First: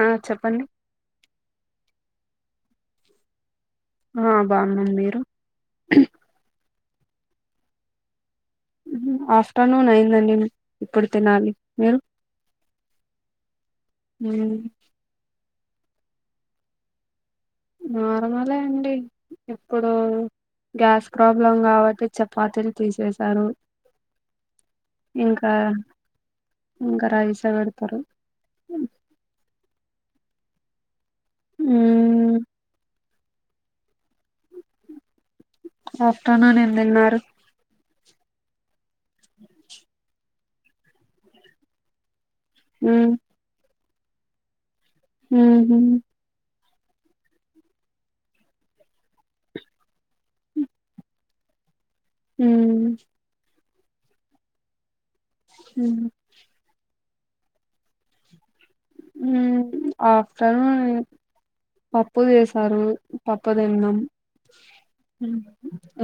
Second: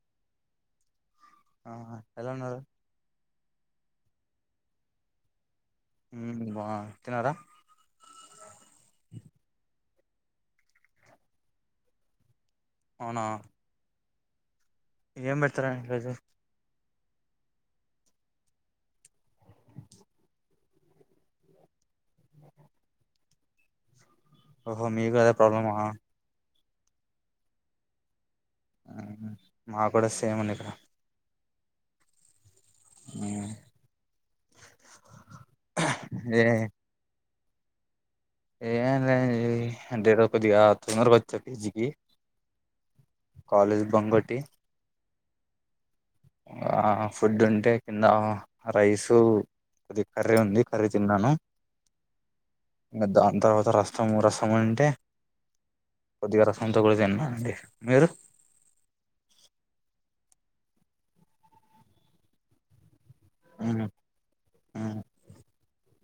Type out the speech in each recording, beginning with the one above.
ఆ చెప్పండి హలోన్నారురు ఆ బాగుమ్మ మీరు వా ఇతున్నారుర ఆఫ్టర్నూన్ అయిందండి ఇప్పుడు తినాలి మీరు అవున మ్మ్ ఏం పెడతారండి ఈరోజు నార్మలే అండి ఇప్పుడు గ్యాస్ ప్రాబ్లం కాబట్టి చపాతీలు తీసేసారు ఓహో మీది కూడా అదే ప్రాబ్లమా ఇంగ రైస్ ఏ పెడతారు మా కూడా సేమ్ని ఇక్కడ మ్మ్మ్ మ్మ్ ఏ ఆఫ్టర్నూన్ ఏం తిన్నారు ఏం లే అంటే ఈరోజు కొద్దిగా తొందరగా వచ్చా పీ జీ కి మ్మ్ బంగోటి మ్మ్ హు ఆ ఫుడ్ ఉంటే కింద రైస్ కొద్దిగా కర్రీ ఉంది కర్రీ తిన్నాను మ్మ్ ఇంగ దాన్ తర్వాత రస్ చము రసముంటే మ్మ్ కొద్దిగా రసం తో కూడా తిన్న అండి మీరు మ్మ్ ఆఫ్టర్నూన్ ఇగ పప్పు చేసారు పప్పు ఉమ్, దిన్నం ఉమ్,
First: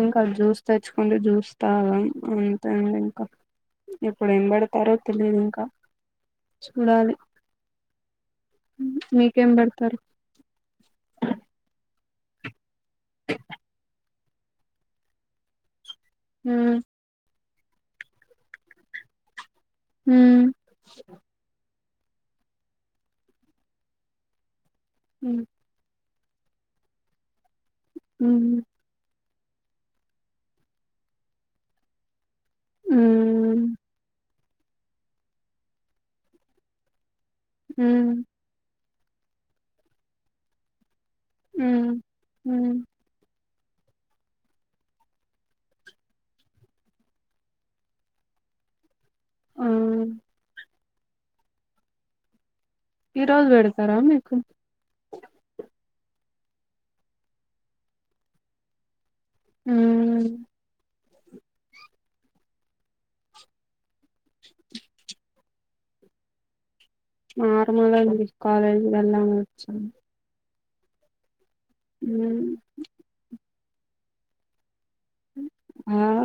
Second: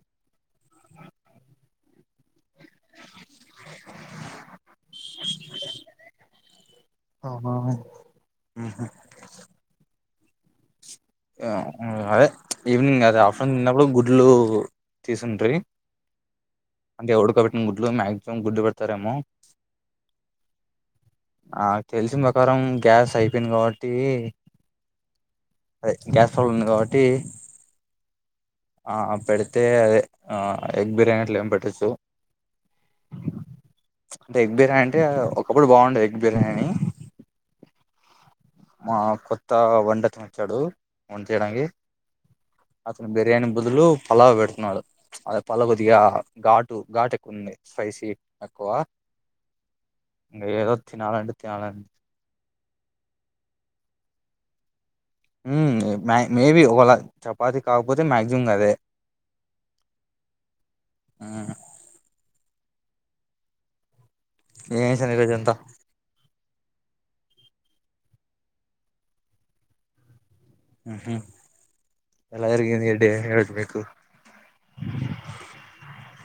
ఇంకా జ్యూస్ తెచ్చుకుంటే జ్యూస్ తాగం మ్మ్ ఉంది ఇంకా ఇప్పుడు ఏం పెడతారో తెలియదు ఇంకా చూడాలి అవునా ఉహు. మీకేం పెడతారు గా మ్మ్ అదే ఈవినింగ్ అద ఆఫటర్న్ అప్పుడు గుర్ డ్లు తీసుంటయి మ్మ్ అంటే ఉడకబెట్ గుడ్లు మాక్సిమం గుడ్డు పెడతారేమో మ్మ్ నాకు తెలిసిన ప్రకారం గ్యాస్ అయిపోయింది కాబట్టి మ్మ్ అదే గ్యాస్ ప్రాబ్లం ఉంది కాబట్టి మ్మ్ ఆ అ పెడు అయితే అదే ఆ ఎగ్ బిర్యానీట్లు ఏమి పెట్టొచ్చు మ్మ్ అంటే ఎగ్ బిర్యానీ అంటే ఒకప్పుడు బాగుండేది ఎగ్ బిర్యానీ హ మా కొత్త వంటతను వచ్చాడు వంట చేయడానికి మ్మ్ మ్మ్ అతను బిర్యానీ బదులు పలావు పెడుతున్నాడు అదె పాలావ్ కొద్దిగా ఘాటు ఘాటు ఎక్కువుంది స్పైసీ ఎక్కువ ఆ ఏదో తినాలంటడి తేవడానికి ఈ రోజు పెడతారా మీకు మ్... మేబి ఒకేల చపాతి కాకపోతే మాక్సిమం ఇంక అదే మ్ ఆ ఏం చెసర్ ఈ రోజంత నార్మల్ ఏ నండి కాలేజ్ కి వెళ్దామని వచ్చాను మ్ హుమ్మ్ ఎలా జరిగింది [unintelligible] క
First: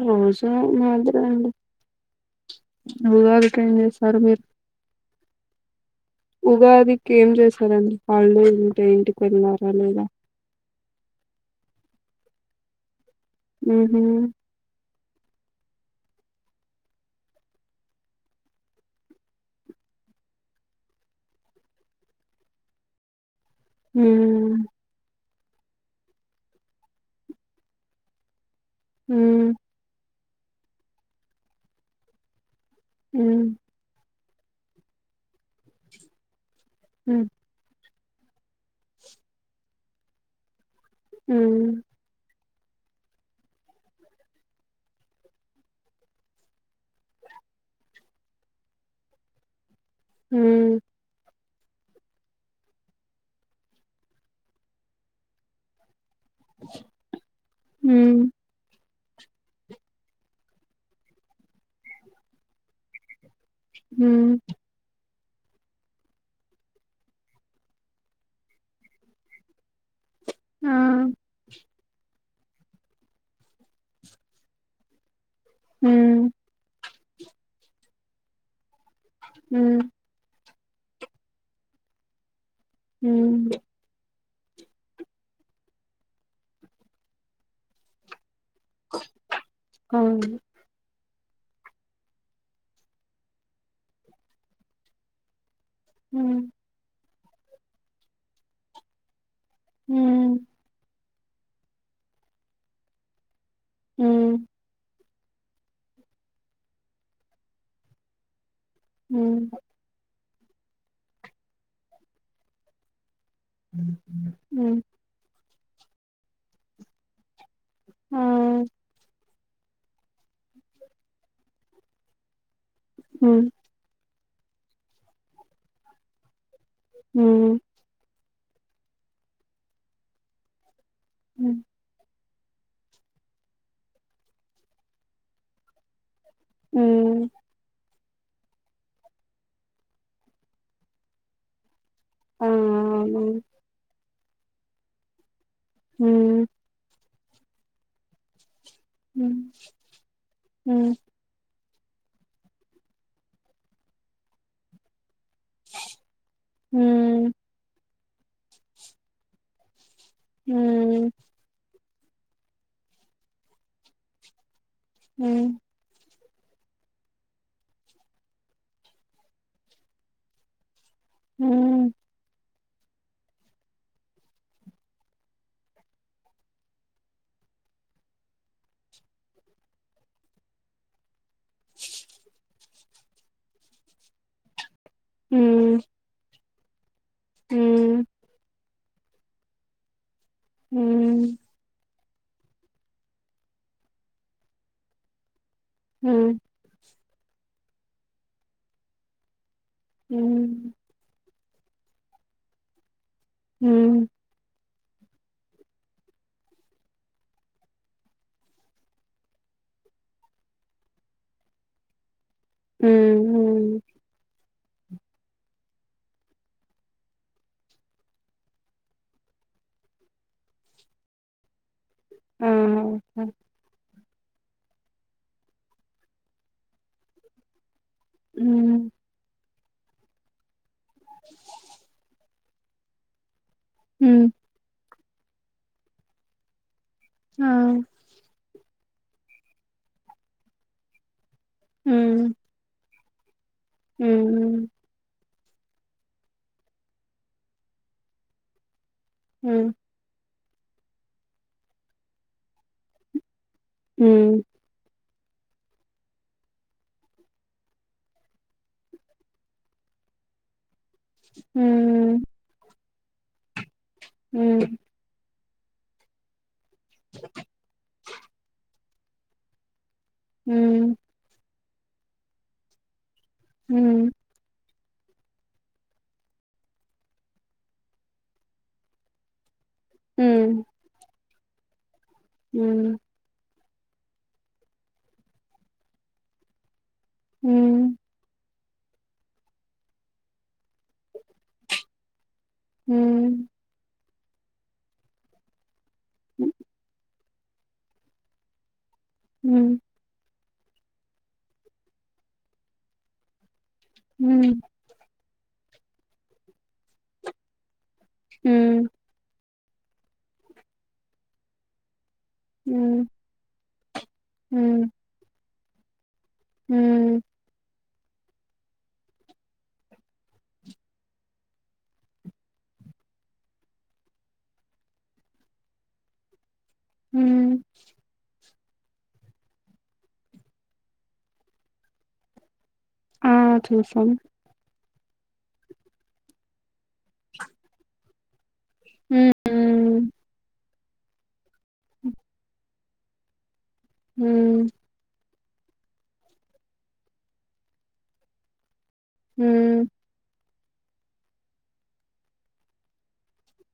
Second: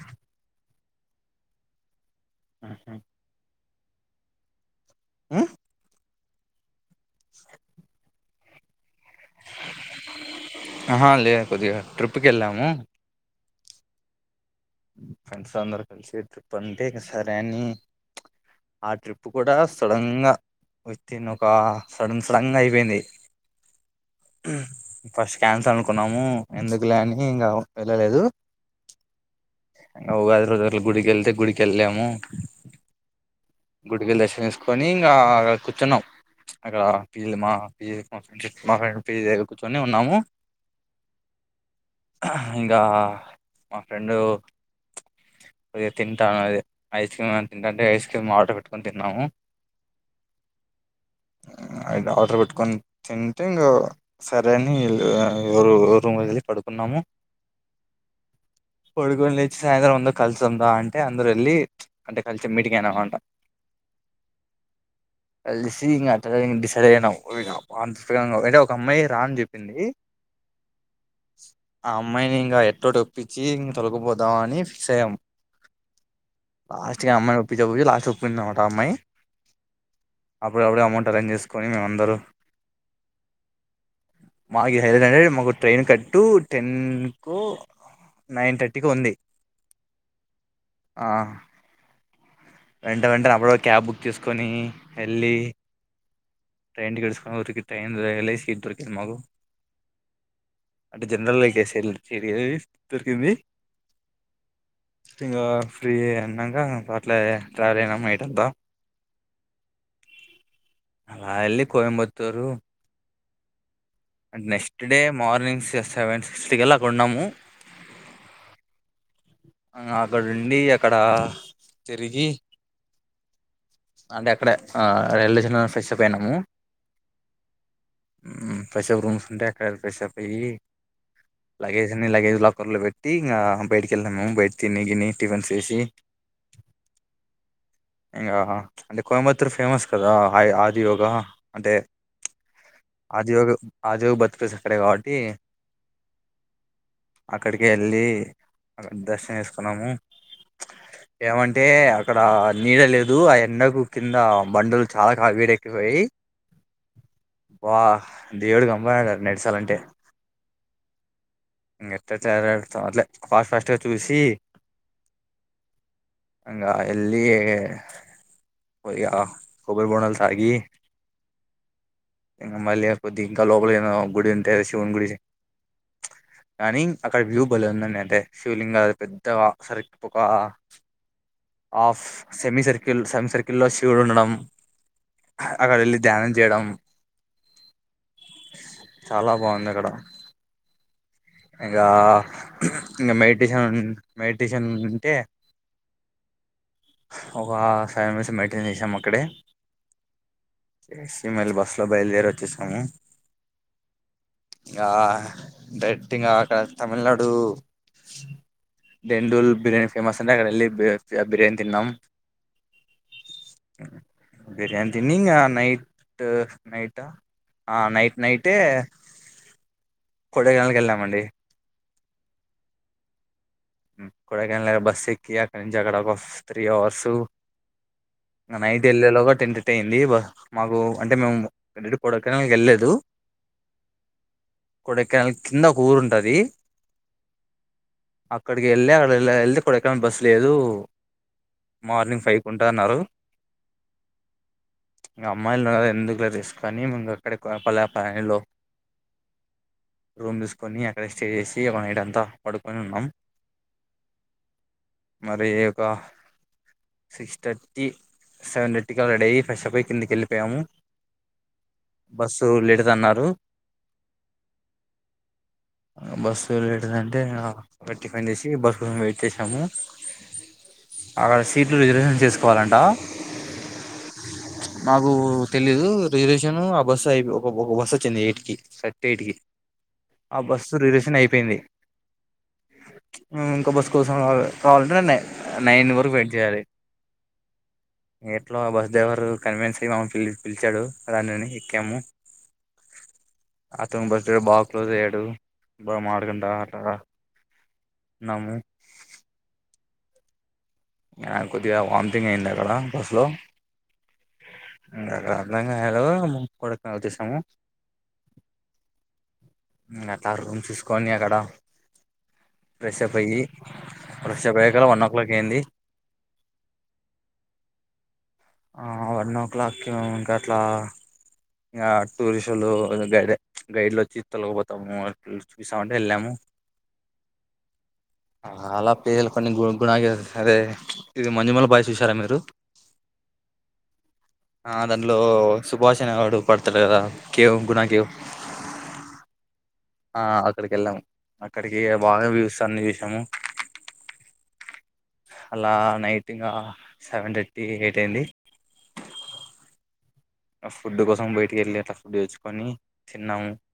రోజూ మాత్రం ఉహు [unintelligible] సర్ మీరు ఆ ఉగాదికి ఏం చేశారండి వాళ్ళు ఇంటే ఇంటికి వెళ్ళారా లేదా ఆహా లేదు కొద్దిగా ట్రిప్ కి వెళ్ళాము ఉహూ ఫ్రెండ్స్ అందరుూ కలిసి ట్రిప్ అంటే సరే అని ఆ ట్రిప్ కూడా సడన్ గా విత్ఇన్ ఒక సడన్ సడన్ గా అయిపోయింది ఆ మ్మ్ [unintelligible] ఫస్ట్ క్యాన్సల్ అనుకున్నాము ఎందుకులే అని ఇంకా వెళ్ళలేదు మ్ ఉగాది రోజు అట్లా గుడికెళ్తే గుడికెళ్లేము మ్మ్ గుడికెల్లెసి సుకొని ఇంకా కూర్చున్నాం అక్కడ మ్మ్ [unintelligible] మా మా ఫ్రెండ్ పీజీ దగ్గర కూర్చొని ఉన్నాము మ్ ఇంకా మా ఫ్రెండు తింటా అదె ఐస్ క్రీమ్ తింటాంటే ఐస్ క్రీమ్ ఆడ ర్ పెట్టుకొని తిన్నాము మ్.... అయితే ఆర్డర్ పెట్టుకొని తింటే ఇంకా సరే అని ఈళ్ళు ఎవరు మొత్తమెల్లి పడుకున్నాము హ్మ్ పడుకోనిలేచ్చి సాయంత్రం అందరం కలిసెళ్దము అంటే అందరూ వెళ్లి అంటే కలిసి మీటింగు అయినామంట మ్ కలిసి ఇంకా అట్టైతె డిసైడ్ అయినాం ఇక అంటే ఒక అమ్మాయి రాన్ అని చెప్పింది ఆ ఆ అమ్మాయిని ఇంకా ఎటోటిొప్పించి ఇం తొలకుపోదాం అని ఫిక్స్ అయ్యాము హ స్ట్కి అమ్మాలాట్ పన్న ఒకట అమ్మాయి హ అప్పుడ అప్పుడే అమౌంట్ అరేంజ్ చేసుకొని మేమందరూ హ మాకుది హై హండ్రెడ్ మాకు ట్రైన్ కట్టు టెన్కు నైన్ థర్టీకి ఉంది అవును ఆ వెంట వెంటనేప్పుడు క్యాబ్ బుక్ చేసుకొని వెళ్ళి హ్మ్ ట్రైన్కట్సు గంద ఎల్ ఐసి ఇరు కెల్ మగు హ అంటే జనరల్ గాస చే దొరికింది హ ఇంకా ఫ్రీ అన్నాక అట్లే ట్రావెల్ అయనాయైట ఎంతా హ అలా వెళ్ళ కోయంబత్తూరు అంటే హ్మ్ నెక్స్ట్ డే మార్నింగ్స్ క్స్ సెవెన్ సిక్స్త్కి ఎలా కొన్నాము ఆ ఆ అక్కడ ఉండి అక్కడ తిరిగి హ అంటే అక్కడ రైల్వేషన్ ఫ్రెష్ అప్ అయినాము హ పైా వం ఫంటక్కడ పైసా పై హ్మ్ గేస నిే కరలో పెట్టి ఇంకా బయటకి వెళ్ళాముేము బయట తినిగిని టిఫిన్ వేసి హ ఇంకా అంటే కోయబత్తూర్ ఫేమస్ కదా ఆ ఆదియోగ అంటే ఆ అవును ఆది ఒక ఆది చక్కరే కాబట్టి హ అక్కడికి వెళ్ళలి అ దర్శనం హ్మ్ చేసుకున్నాము హ్మ్ ఏమంట అంటతే అక్కడ నీడ లేదు ఆ ఎండ కింద బండలు చాలా సవిడకపోయి వాహ్ దేవుడు గమ్బడారు నెడుసాల అంటే హ ఇట్రా అట్ ఫస్ట్ ఫస్ట్గా చూసి హ హంగా ఎలి కొబరి బోణల్ తాగి హ ఇంకా మళ్ళీ కొద్ది ఇంకా లోపలి గుడి ఉంటే శివుని గుడి కానీ అక్కడ వ్యూ బలే ఉందండి అంటే శివలింగ పెద్ద సర్ ఒక half semi circle semi circle లో శివుడు ఉండడం అక్కడళ ధ్యానంద చేడం హ చాలా బాగుంది అక్కడ హ ఇంకా మెడిటేషన్ మెడిటేషన్ ఉంటే హ ఒక ఫ మెయిటైన్ చేసాం అక్కడే హ ఈమయిల్ బస్ లో బయలుదేర వచ్చేసాము హ ఇంకా డైరెక్ట్ ఇంకా అక్కడ తమిళనాడు డెండూల్ బిర్యానీ ఫేమస్ అంటే అక్కడ వెళ్ళి బిర్యానీ తిన్నాం హ్మ్ హ్మ్ అ బిర్యాంతినింగ్ నైట్ నైట్ నైట్ నైట కోడగా నకి వెళ్ళామండి ఆ కొడక బస్ సికి అక్క జాక్కడఫ్ త్రీ అవర్సు హ్మ్ నైట్ ఎల్లో ఒక టె ట్టంది బ మాకు అంటే మేము [unintelligible] ఎక్కనకి వెళ్ళదు హ కొడ కనాల్ కింద ఒక ఊరు ఉంటది ఆ అక్కడికి వెళ్ళ అక్కడ ఎల్ది కొడక బస్ లేదు మార్నింగ్ ఫైవ్ కుంటా అన్నారు హ ఇంకా అమ్మాయిలు ఎందుకులో తీసుని ఇం అక్కడ పలా పనిలో హ రూమ్ తీసుకొని అక్కడే స్టే చేసి ఒక నైట్ అంతా పడుకొని ఉన్నాం హ మరి ఒక సిక్స్ థర్టీ సెవెన్ థర్టీగా రెడీ అయ్యి ఫెస్పోయి కిందికి వెళ్ళిపోయాము హ్మ్ బస్ లేట్ అదన్నారు హ బస్ ఫేవరెట్దంటీ టిఫన్ చేసి బస్ కోసం వెయిట్ చేసాము హ అక్కడ సీట్లు రిజర్వేషన్ చేసుకోవాలంట హమ్ నాకు తెలీదు రిజర్వేషన్ ఆ బస్ అయి ఒక ఒక బస్ వచ్చింది ఎయిట్ కి కరెక్ట్ ఎయిట్ కి ఆ బస్ రిలేషన్ అయి చెప్పింది హమ్ ఒక బస్సు కోసం కావాలంటే న నైన్ వరకు వెయిట్ చేయాలి హ అట్లో బస్ డైవర్ కన్వన్స్ అయి మమ్మ పి పిలిచాడు దానిన ఎక్కాము హ అతను బస్ బాగా క్లోజ్ అయ్యాడు బా మాడుగుంట అట్లా నామ హ్మ్ ఇ కొద్దిగా వార్మిటింగ్ అయింది అక్కడ బస్సులో హ హలో కొడకుతసాము హ అత రూమ్ చూసుకోంని అక్కడ ఫ్రెష్ హ్మ్ అప్ అయి ఫ్రెష్ అప్ అయెకల్ ఓ క్లాక్ అ్యంది హ ఆ వన్ ఓ క్లాక్ ఇంకా అట్లా ఇంకా టూరిస్లు గైడ్ గైడ్లు వచ్చి తొలగిపోతాము చూసామంటే వెళ్ళాము హ అ అలా పేజలు కొన్ని గు గుణగి అదే ఇది మజుమూళ బాయ్స్ చూసారా మీరు ఆ చూసాం ఆ దానిట్లో సుభాషణ అనే వాడు పడుత త కేవ గుణగ కేవ్ హ ఆ అక్కడికి వెళ్ళాము అక్కడికి బాగా వ్యూస్ అన్ని చూసాము హ అలా నైట్గా సెవెన్ థర్టీ ఎయిట్ అయింది హ ఫుడ్ కోసం బయటిక వెళ్ళి అట్లా ఫుడ్ వచ్చుకొని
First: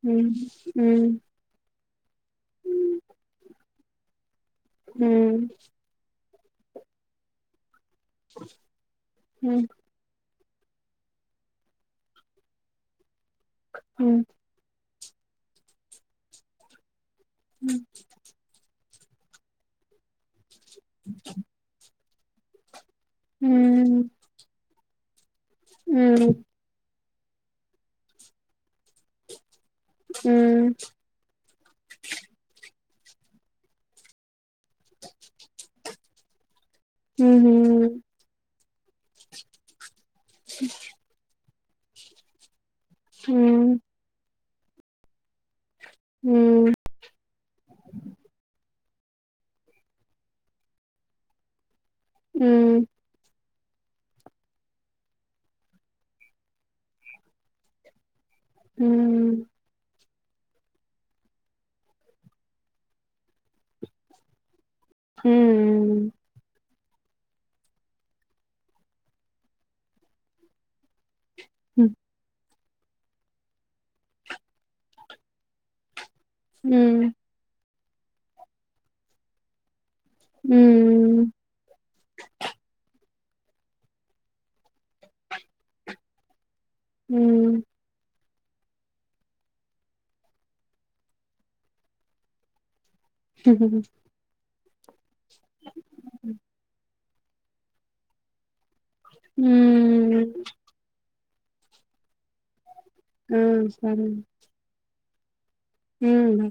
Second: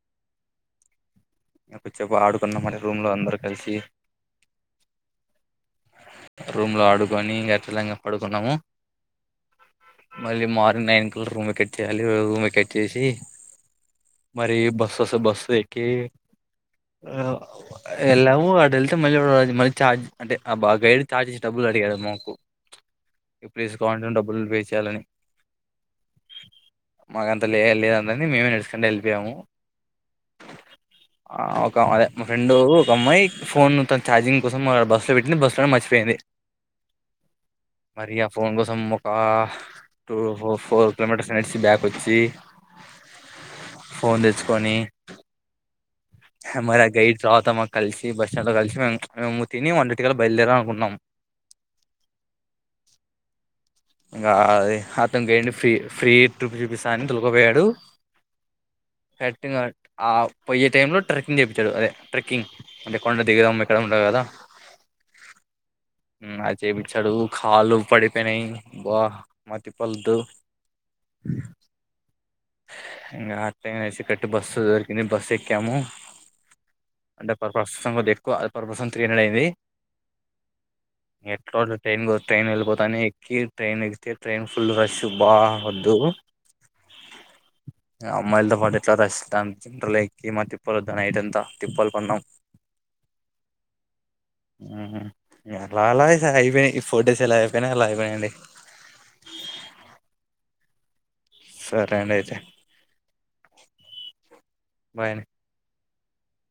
హ హమ్ అ చెపు ఆడుకున్నా మ రూమ్ లో అందరు కలిసి హ్మ్. రూమ్ లో ఆడుకొని గరిలంగా అ మల్లి మార్నింగ్ నైన్ మట్ చేయాలి ఉమె కట్ చేేసి హ్మ్. మరి బస్ తస బస్సెక్కి ఆ ఎల్లాము అడల్ అ మళ్ళీది మల్లి చార్జ్ అంటే అబా గైడ్ ఛార్జ్ డబు అడిగాదమో ఇప్పులీసు కావంటం డబ్బులు పే చేయాలని ఉ మగ అంతలి ఎదంద మ మీేెా హల్ప్ అము హ్మ్. ఒక అదే మా ఫ్రెండు ఒమ్మాయి ఫోన్ ను త చార్జింగ్ కోసం బస్లు పెట్టి బస్ట్ మచి పోయింది హుహు. మరి ఆ ఫోన్ కోసం ఒక టూ ఫో ఫోర్ నచ బ్యాక్ వచ్చి హ్మ్. ఫోనిచ్ కొని అ మారా గైడ్ రాత మా కలిసి బస్ స్టాండ్ కలిసి మ మేము తిని వంటిటిగా బయలుదేరం అనుకున్నాము ఉ ఇకా అద అ తంకడి ఫ్రీ ఫ్రీ టూ చూపిస్తా అని తొలకపోయాడు హ్మ్. హెటింగ్ట్ ఆ పోయే టై లో ట్రెక్కింగ్ చెపతాడు అదే ట్రెక్కింగ్ అంటే కొండ దిగుదాము ఎక్కడ ఉండవు కదా హ ఉమ్, అది చేపించాడు కాలు పడిపోయినాయి బ మతిపలదు అ హ ఇం అట్టసి కట్టి బస్సు దొరికింది బస్ ఎక్కము హ ఎక్కువ పర్సన్ త్రీ హండ్రెడ్ అయింది హ్మ్. హ్మ్. ఎట్లా ట్రైన్ ట్రైన్ వెళ్ళిపోతానే కి ట్రైన్ ఎగితే ట్రైన్ ఫుల్ రష్ బా వద్దు హ అమ్మాయిలతో పాట ఎట్లా ర జలే క మా తిప్పల్ద్దా నైట్ంతా టిిప్పలు పడిం హ ఆ మలాాల స ఇ ఫోటోస్ ఎలా అయిపోయినా అలా అపోయియండి హ సరే అండి అయితే ఆ సరే బయనే హ